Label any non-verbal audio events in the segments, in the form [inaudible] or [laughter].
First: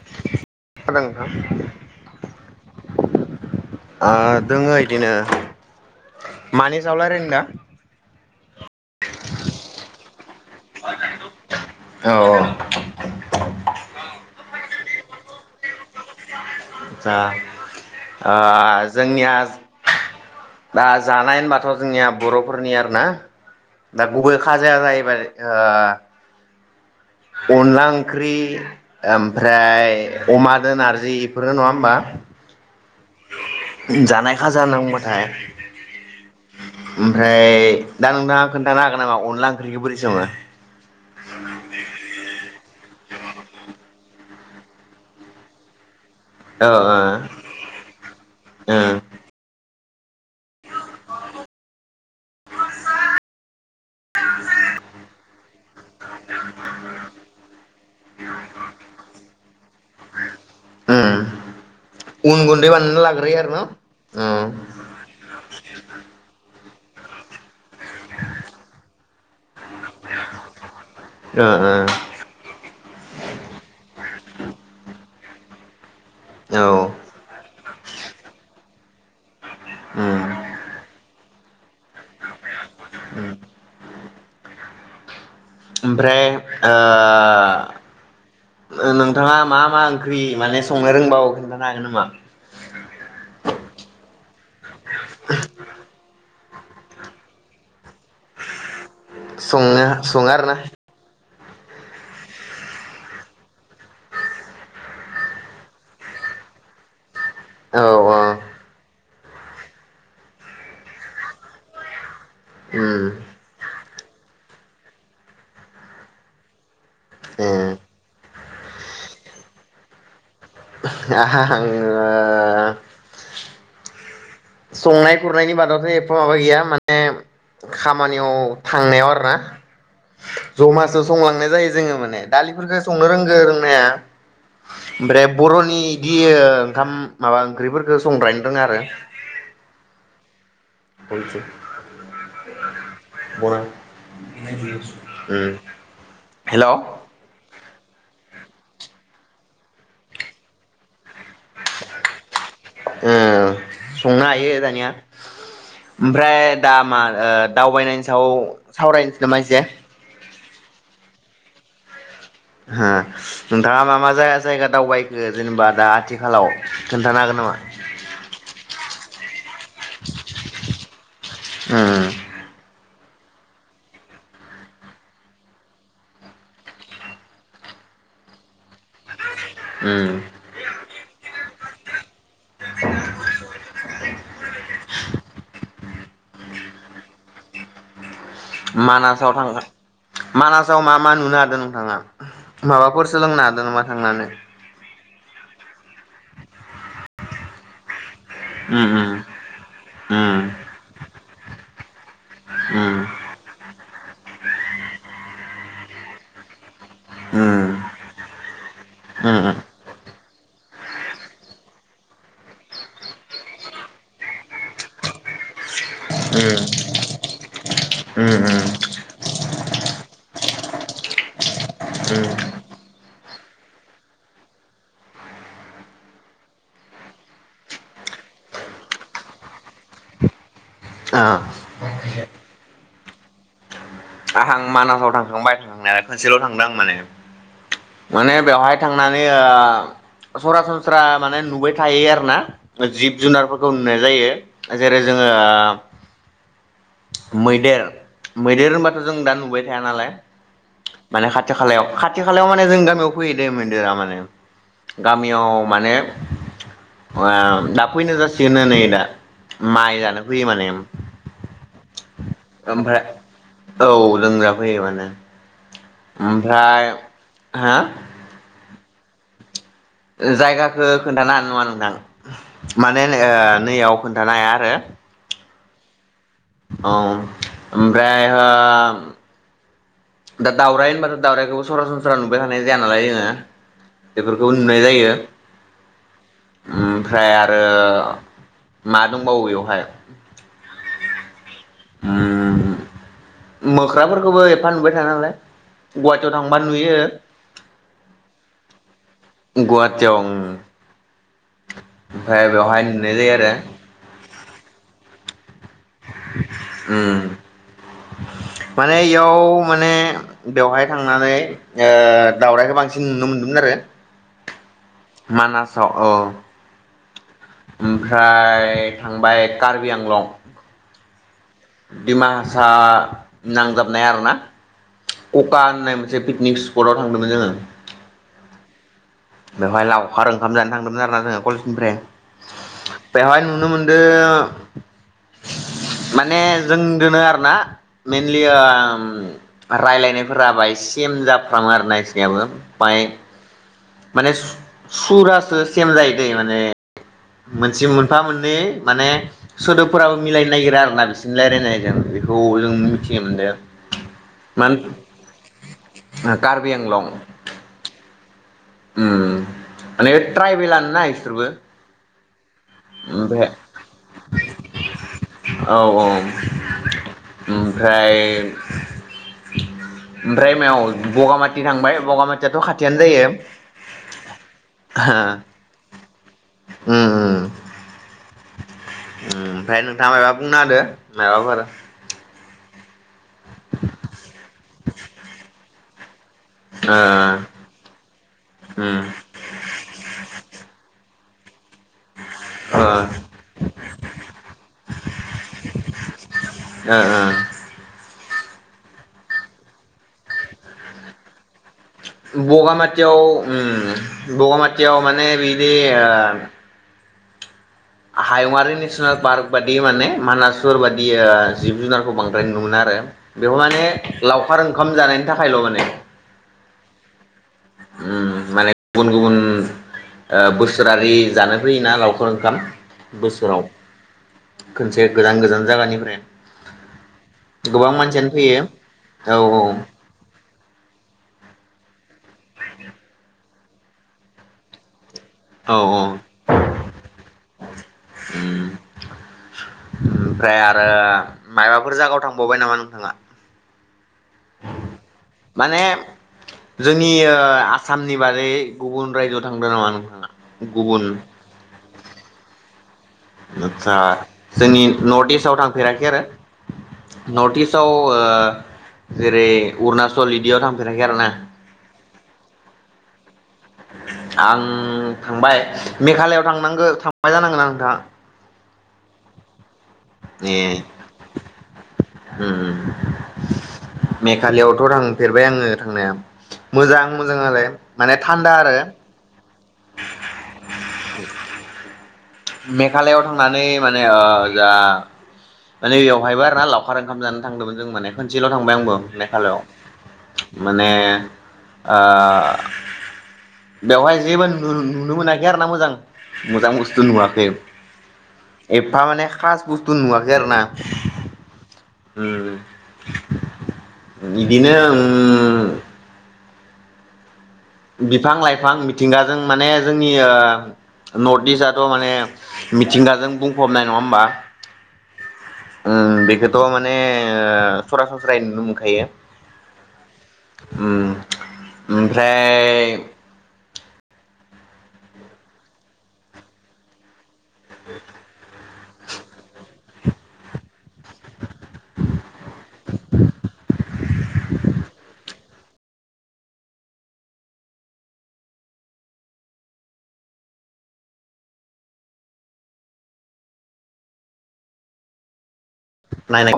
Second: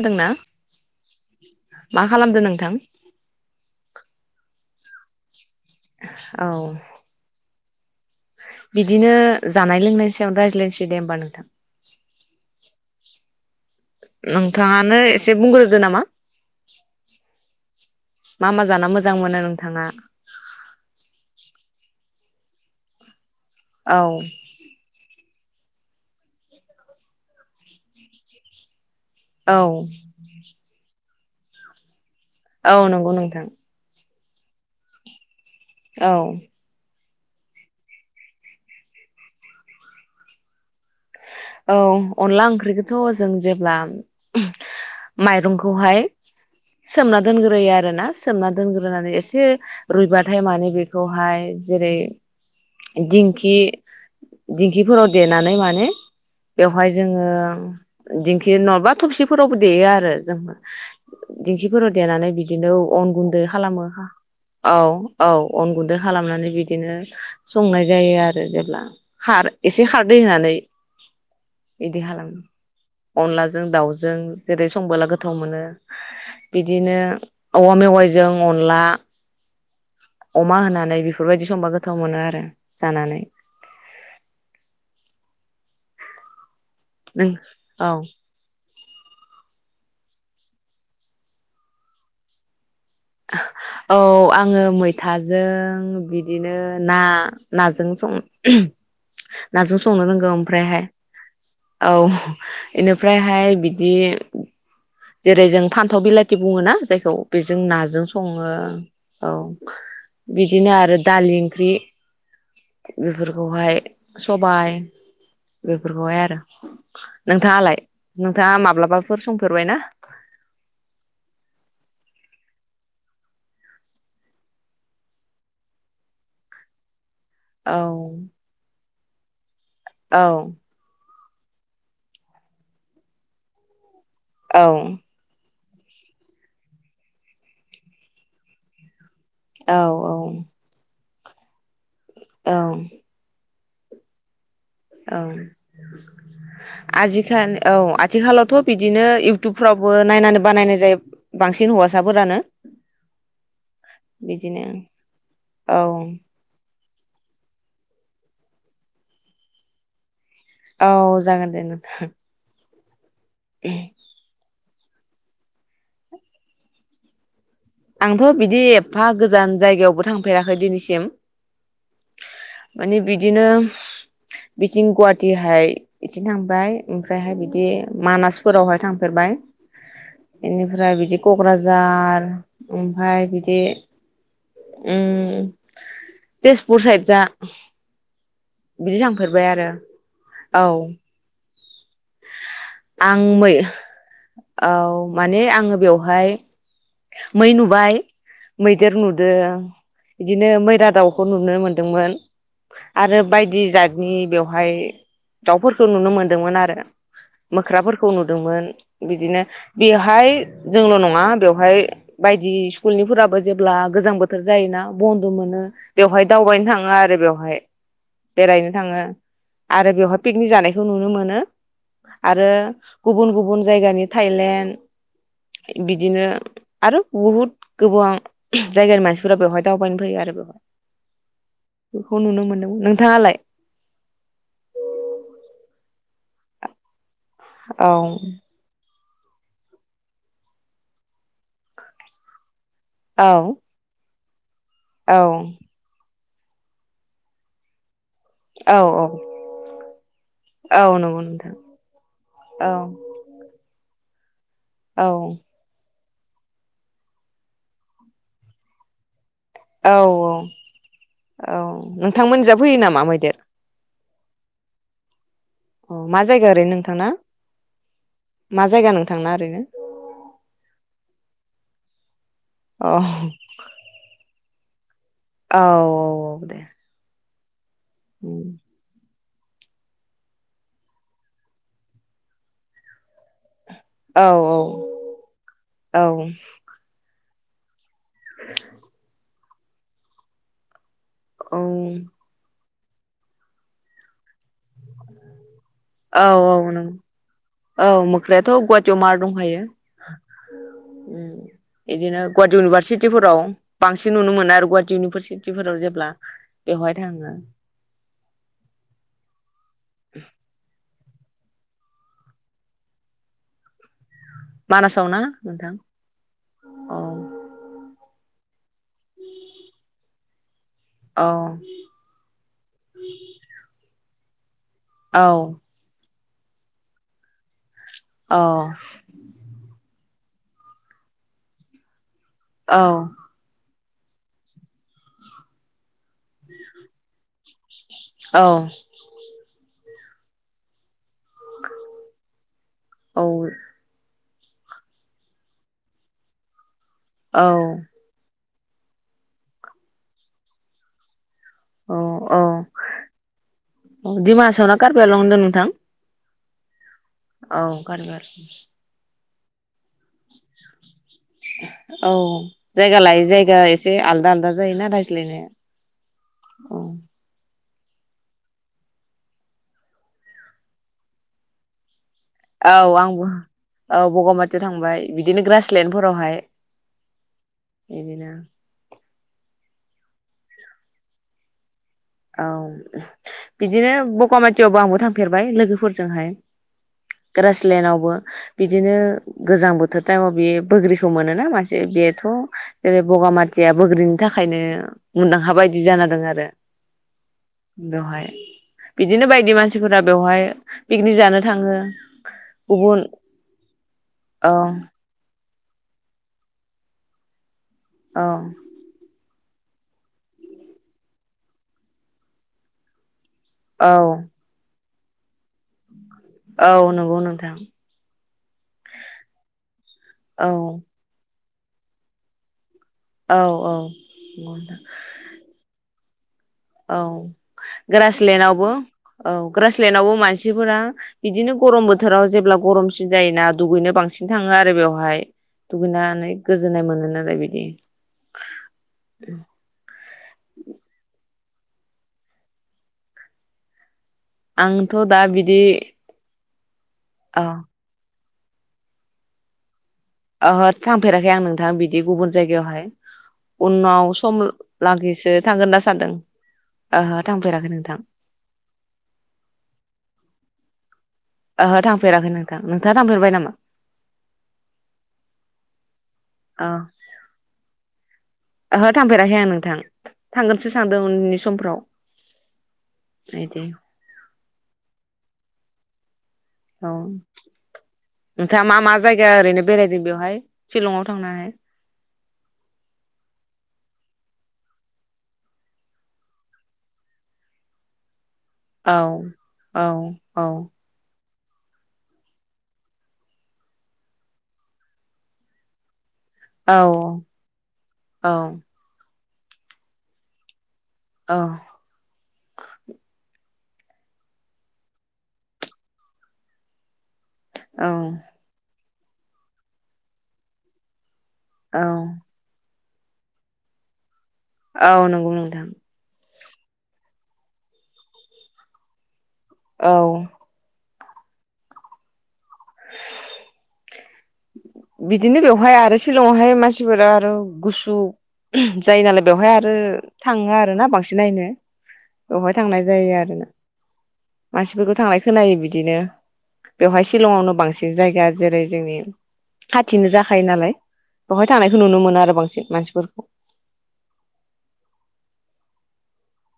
खानादोंना खोनादों नोंथां मा खालामदों नोंथां? आ दोङो इदिनो औ मानि सायाव लारायनो दा बिदिनो जानाय लोंनाय रायज्लायसै दे होमबा नोंथां औ नोंथाङानो एसे बुंग्रोदो नामा जा ओ मा मा जाना मोजां जोंनिया मोनो नोंथाङा दा जानाय होनबाथ' जोंनिया बर'फोरनि आरो ना औ दा गुबै खाजाया जाहैबाय ओह अनला ओंख्रि औ ओमफ्राय अमादो नारजि बेफोरनो नङा होमबा? औ नंगौ नोंथां जानाय खाजा होनना बुंबाथाय औ ओमफ्राय दा नोंथाङा खोन्थानो हागोन नामा अनला ओंख्रिखौ बोरै सङो औ अनला ओंख्रिखौथ' जों जेब्ला माइरंखौहाय ओ ओ सोमना दोनग्रोयो आरो ना सोमना ओ दोनग्रोनानै एसे रुइबाथाय माने बेखौहाय जेरै दिंखि दिंखिफोराव देनानै माने बेवहाय जोङो दिंखि नङाबा थबसिफोरावबो देयो आरो जों उम दिंखिफोराव देनानै उन गुन्दै बिदिनो बानायना अन लाग्रोयो गुन्दै आरो न' खालामो औ औ औ अन गुन्दै खालामनानै बिदिनो संनाय जायो आरो जेब्ला खार एसे खारदै होनानै ओ बिदि हालां अनदलाजों दाउजों जों जेरै संबोला गोथ गोथाव मोनो ओ बिदिनो औ औवा मेवाइजों अनला उम अमा होनानै बिख बेफोरबायदि संबा गोथाव मोनो आरो जानानै ओमफ्राय ओ नों औ नो नोंथाङा मा मा ओंख्रि माने संनो रोंबावो खोन्थानो हागोन नामा? औ आङो मैथाजों बि बिदिनो ना नाजों सं नाजों संनो सङो रोंगौ आरोना ओमफ्रायहाय औ इनिफ्रायहाय बिदि जेरै जों फान्थाव बिलाथि बुङो ना जायखौ बेजों औ नाजों सङो ब औ बिदिनो आरो दालि ओंख्रि उम बेफोरखौहाय सबाय बेफोरखौहाय आरो ए नोंथाङालाय दा माब्लाबाफोर संफेरबाय ना आहा आङो संनाय खुरनायनि बादावथ' एफा माबा गैया माने औ खामानियाव थांनायाव आ [unintelligible] औ संलांनाय जायो जोङो माने दालिफोरफोरखौ संनो रोंगो रोंनाया औ ओमफ्राय बर'नि बिदि ओंखाम माबा ओंख्रिफोरखौ संग्राय रोंआ आरो औ औ [inaudible] औ [unintelligible] औ उम हेल' आजिखालि औ आथिखालावथ' बिदिनो इउथुबफ्रावबो नायनानै बानायनाय जायो बांसिन हौवासाफोरानो ओ संनो हायो बिदिनो दानिया औ ओमफ्राय दामा ओ दावबायनायनि सायाव सावरायनोसै नामा एसे? औ जागोन दे नोंथां हा [unintelligible] दावबायखो जेनेबा दा आथिखालाव खोन्थानो हागोन नामा आंथ' बिदि एफा गो जान जायगायावबो थांफेराखै दिैसिम उम माने बिद बिदिनो बिथिं गुवाहाटिहाय बिथिं थांबाय ओमफ्रायहाय बिदि मानासफोरावहाय थांफेरबाय । उम बेनिफ्राय बिदि क'क्राझा जार ओमफ्राय बिदि उम तेजपुर सायद जा बिदि मानासाव थांफेरबाय थांना आरो औ मानासाव मा मा नुनो हादों? आङा माबाफोर आं सोलोंनो मै हादों नोमा थांनानै औ माने आङो बेवहाय मै नुबाय उम मैदेर नुदो उम बिदिनो मैरा दाउखौ नुनो मोनदों । दोंमोन उम उम आरो बायदि जतनि बेव हाय दाउफोरखो नुनो मोनदोंमोन आरो । उम मोख्राफोरखौ नुदोंमोन बिदिनो बेवहाय जोंल नङा बेवहाय बायदि स्कुलनिफोराबो जेब्ला गोजां बोथोर जायोना बन्द मोनो बेवहाय दावबायनो थाङो आरो बेव हाय उम उम बेरायनो थाङो आरो बेवहाय पिकनि जानायखौ नुनो मोनो आरो गुबुन गुबुन जायगानि थायलेण्ड बिदिनो आरो बहुद गोबां जायगानि मानसिफोरा बेवहाय दावबायनो फैयो आरो बेवहाय ओ बेखौ नुनो मोनदोंमोन नोंथाङालाय आं मानासाव थांखांबाय थांनाया खोनसेल थांदों आं माने औ माने बेवहाय थां नै ओ सरासनस्रा माने नुबाय थायो आरो ना जिब औ जुनारफोरखौ नुनाय जायो जेरै औ जोङो मैदेर मैदेर औ होनबाथ' जों दा नु बाय थाया नालाय औ नंगौ माने नोंथां खाथि खालायाव खाथि खालायाव माने औ जों गामियाव फैयो दे मैदेरा माने औ गामियाव माने ओ दाफैनो जाासिगोननो नै दा औ माइ जानो औ फैयो माने औ नोंथांमोनजा फैयो नामा मैदेर ग्रा फैयो मानो अ मा जायगा ओरैनो नोंथांना हा मा जायगा नों थांना ओरैनो जायगाखौ खोन्थानो हानाय नङा नोंथां अ माने नोय नैयाव खोन्थानो हाया [unintelligible] औ औ दे औ ओमफ्राय हो दा दाउराय होनबाथ' दाउरायखौबो सरासनस्रा नुबायखानाय जाया नालाय जोङो औ बेफोरखौ नुनाय जायो औ उम ओमफ्राय आरो मा दंबावो बेवहाय औ उम मोख्राफोरखौबो नुबाय थाया नालाय औ गुवाहाटियाव थांबा नुयो नों औ मोख्रायाथ' गुवाहाटियाव मार दंखायो गुवाहाटियाव ओम इदिनो गुवाहाटी इउनिभारसिटिफोराव बांसिन नुनो मोनो आरो गुवाहाटी इउनिभारसि फोराव जेब्ला बेवहाय उम थाङो माने इयाव माने बेवहाय थांनानै ओ दावरायखौ बांसिन नुनो मोन्दोंमोन आरो । मानासाव औ अ ओमफ्राय थांबाय कार्बि आंलं अ दिमाहासा नांजाबनाय आरोना औ अखा होननाय मोन मोनसे पिकनिक स्पटआव थांदोंमोन जोङो अ बेवहाय लावखार ओंखाम जानो थांदोंमोन आरोना जोङो कलेजनिफ्राय औ । बेहाय नुनो मोनो [unintelligible] माने जों दोनो आरो ना औ मेेनलि ओ राइलाय निफोरा बायस सिम जाफ्लाङो आरो इसिनायाबो माय माने सुरासो सेम जायो दे माने औ मोनसे मोनफा मोननै माने सोदोबफोराबो मिलायनो नागिरा आरोना बिसो रायलायनायजों औ बेखौ जों मिथिनो मोनदों दिमाहासाव मान ना कार्बि आंलं होनदों नोंथां कार्बि आंलं औ गारगार ओम माने ट्रायबेलानो ना इसोरबो औ जायगा लायै ओमफ्राय जायगा एसे आलदा आलदा जायोना औ रायज्लायनाया औ ओमफ्राय ओमफ्राय मायाव बगामाथि थांबाय बगामाथियाथ' औ खाथियानो आंबो जायो औ बगामाथियाव थांबाय बिदिनो ग्रासलेण्डफोरावहाय उम बिदिनो ओ ओमफ्राय नोंथाङा मायबा बुंना होदो मायाबाफोर औ बिदिनो बगामाथियावबो आंबो थांफेरबाय लोगोफोर जोंहाय ओ ग्रासलेण्डावबो बिदिनो उम गोजां बोथोर टाइमाव बेयो बोग्रिखौ मोनो म [unintelligible] बेथ' ओ जेरै बगामाथिया बोग्रिनि थाखायनो मुंदांखा बायदि जाना दों आरो ओ ओ बेहाय बिदिनो बायदि मानसिफोरा बेवहाय पिकनिक जानो थाङो । बगामाथियाव उम औ बगामाथियाव माने बे बिदि ओ औ हायुंआरि नेसनेल पार्क बादि माने मानासुर बादि ओ जिब जुनारखौ बांद्राय नु मोना आरो । बेयाव माने औ लावखार ओ खाम जानायनि थाखायल' माने औ नंगौ नोंथां ओम माने गुबुन गुबुन ओ औ बोसोरारि जानो फैयोना लावखार ओंखाम बोसोराव औ नंगौ नोंथां खनसे गोजान गोजान जागानिफ्राय औ फैयो ग्रासलेण्डावबो औ ग्रासलेण्डावबो मानसिफोरा बिदिनो गरम बोथोराव जेब्ला गरमसिन जायोना दुगैनो बांसिन थाङो आरो बेवहाय । औ दुगैनानै गोजोननाय मोनो । नाय बिदि उम ओम ओमफ्राय आरो मायाबाफोर जायागायाव थांबावबाय नामा नोंथाङा आंथ' दा बिदि माने जोंनि ओ अ आसाम नि बारै गुबुन रायजोआव थांदों नामा नों? ओहो थांफेराखै आं नोंथां बिदि गुबुन जायगायावहाय आदसा उनाव सम जोंनि लागिसो नर्थ इस्टआव थांगोन होनना थांफेराखै सानदों आरो ओहो नर्थ थांफेराखै इस्टआव नोंथां ओ जेरै अरुणाचल इदियाव थां [unintelligible] आरोना ओहो थांफेराखै नोंथां नोंथाङा थांफेरबाय नामा आं थांबाय मेघालआव अ थांनांगो थांबाय जानांगो ना नोंथाङा ओहो थांफेराखै आं नोंथां ए थांगोनसो सानदों उननि समफ्राव उम उम बिदि मेघालियावथ' थांफेरबाय आङो थांनाया औ मोजां मोजां लाय माने थान्दा नोंथाङा आरो मा मा जायगा ओरैनो बेरायदों बेवहाय शिलंआव थांनानै मेघालआव थांनानै माने ओ जा माने बेवहायबो आरो ना लावखार ओंखाम जानो थांदोंमोन जों माने खनसेल' थांबाय आंबो औ मेघालयआव औ औ माने ओ बेवहाय जेबो नु-नुनो मोनाखै आर ना मोजां मोजां औ बस्थु नुवा औ थार माने खास बुस्थु नुवाखै आरो ना औ हम इदिनो उम औ बिफां-लाइफां मिथिंगाजों माने जोंनि ओ नर्थ इस्थाथ' औ माने मिथिंगाजों बुंफबनाय नङा होमबा औ नंगौ नोंथां थ' माने सरासनस्रायै नुनो मोनखायो औ उम ओमफ्राय [unintelligible] बिदिनो बेवहाय आरो शिलंआवहाय मानसिफोरा आरो गुसु [unintelligible] जायो नालाय बेवहाय आरो थाङो आरो ना बांसिन नायनो बेवहाय थांनाय जायो आरोना मानसिफोरखौ थांनाय खोनायो बिदिनो बेवहाय शिलंआवनो बांसिन जायगा जेरै जोंनि खाथिनो जाखायो नालाय बेवहाय थांनायखौ नुनो मोनो आरो बांसिन मानसिफोरखौ नाय नाय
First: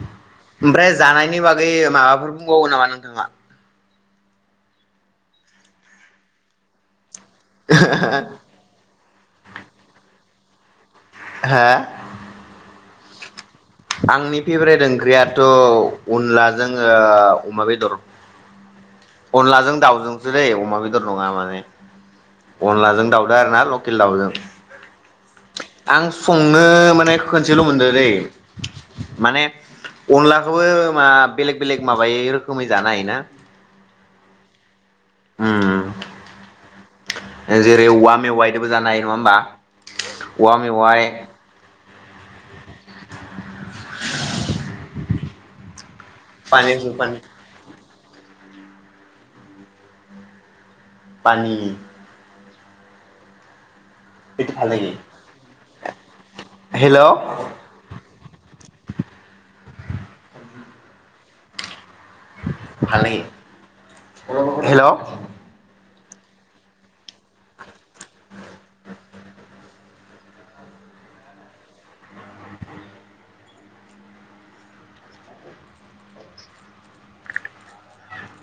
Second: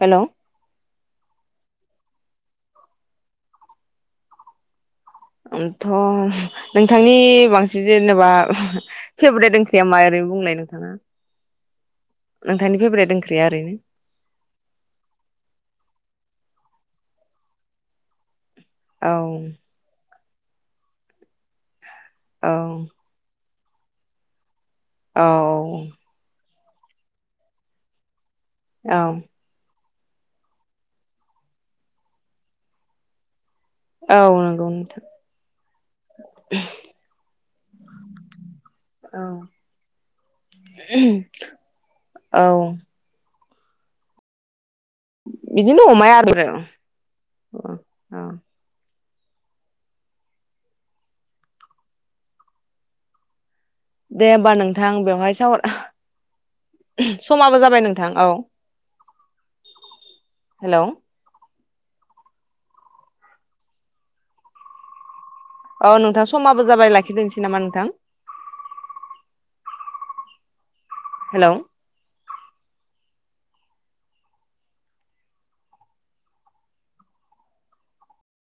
हेल' ओमफ्राय जानायनि बा गै माबाफोर बुंबावो नामा नोंथाङा आंथ' नोंथांनि बि बांसिन जेनेबा फेभरेट ओंख्रिया मा ओरैनो बुंलाय? हो नोंथांनि फेभरेट ओंख्रिया ओरैनो आंनि फेभरेट ओंख्रियाथ' अनला जोङो अमा बेदर औ अनलाजों दाउजों सो जायो अमा बेदर नङा माने औ अनलाजों दाउदो आरो ना लकेल दावजों औ नो माने खोनसेल' मोनदों दै औ माने अनलाखौबो मा बेलेग बेलेग माबायै रोखोमै जानो हायो ना औ नोंगौ नोंथां उम [inaudible] जेरै औवा मेवाइदोबो जानो हायो नङा औ होमबा औवा मेवाइ [inaudible] औ बिदिनो दङ माया आरो पानि पानि पानि दे होमबा नोंथां बेवहाय साव हेल' समाबो जाबाय नोंथां औ हेलौ हाले हेलौ औ नोंथां समाबो जाबाय लाखिदोनोसै नामा नोंथां [inaudible] हेलौ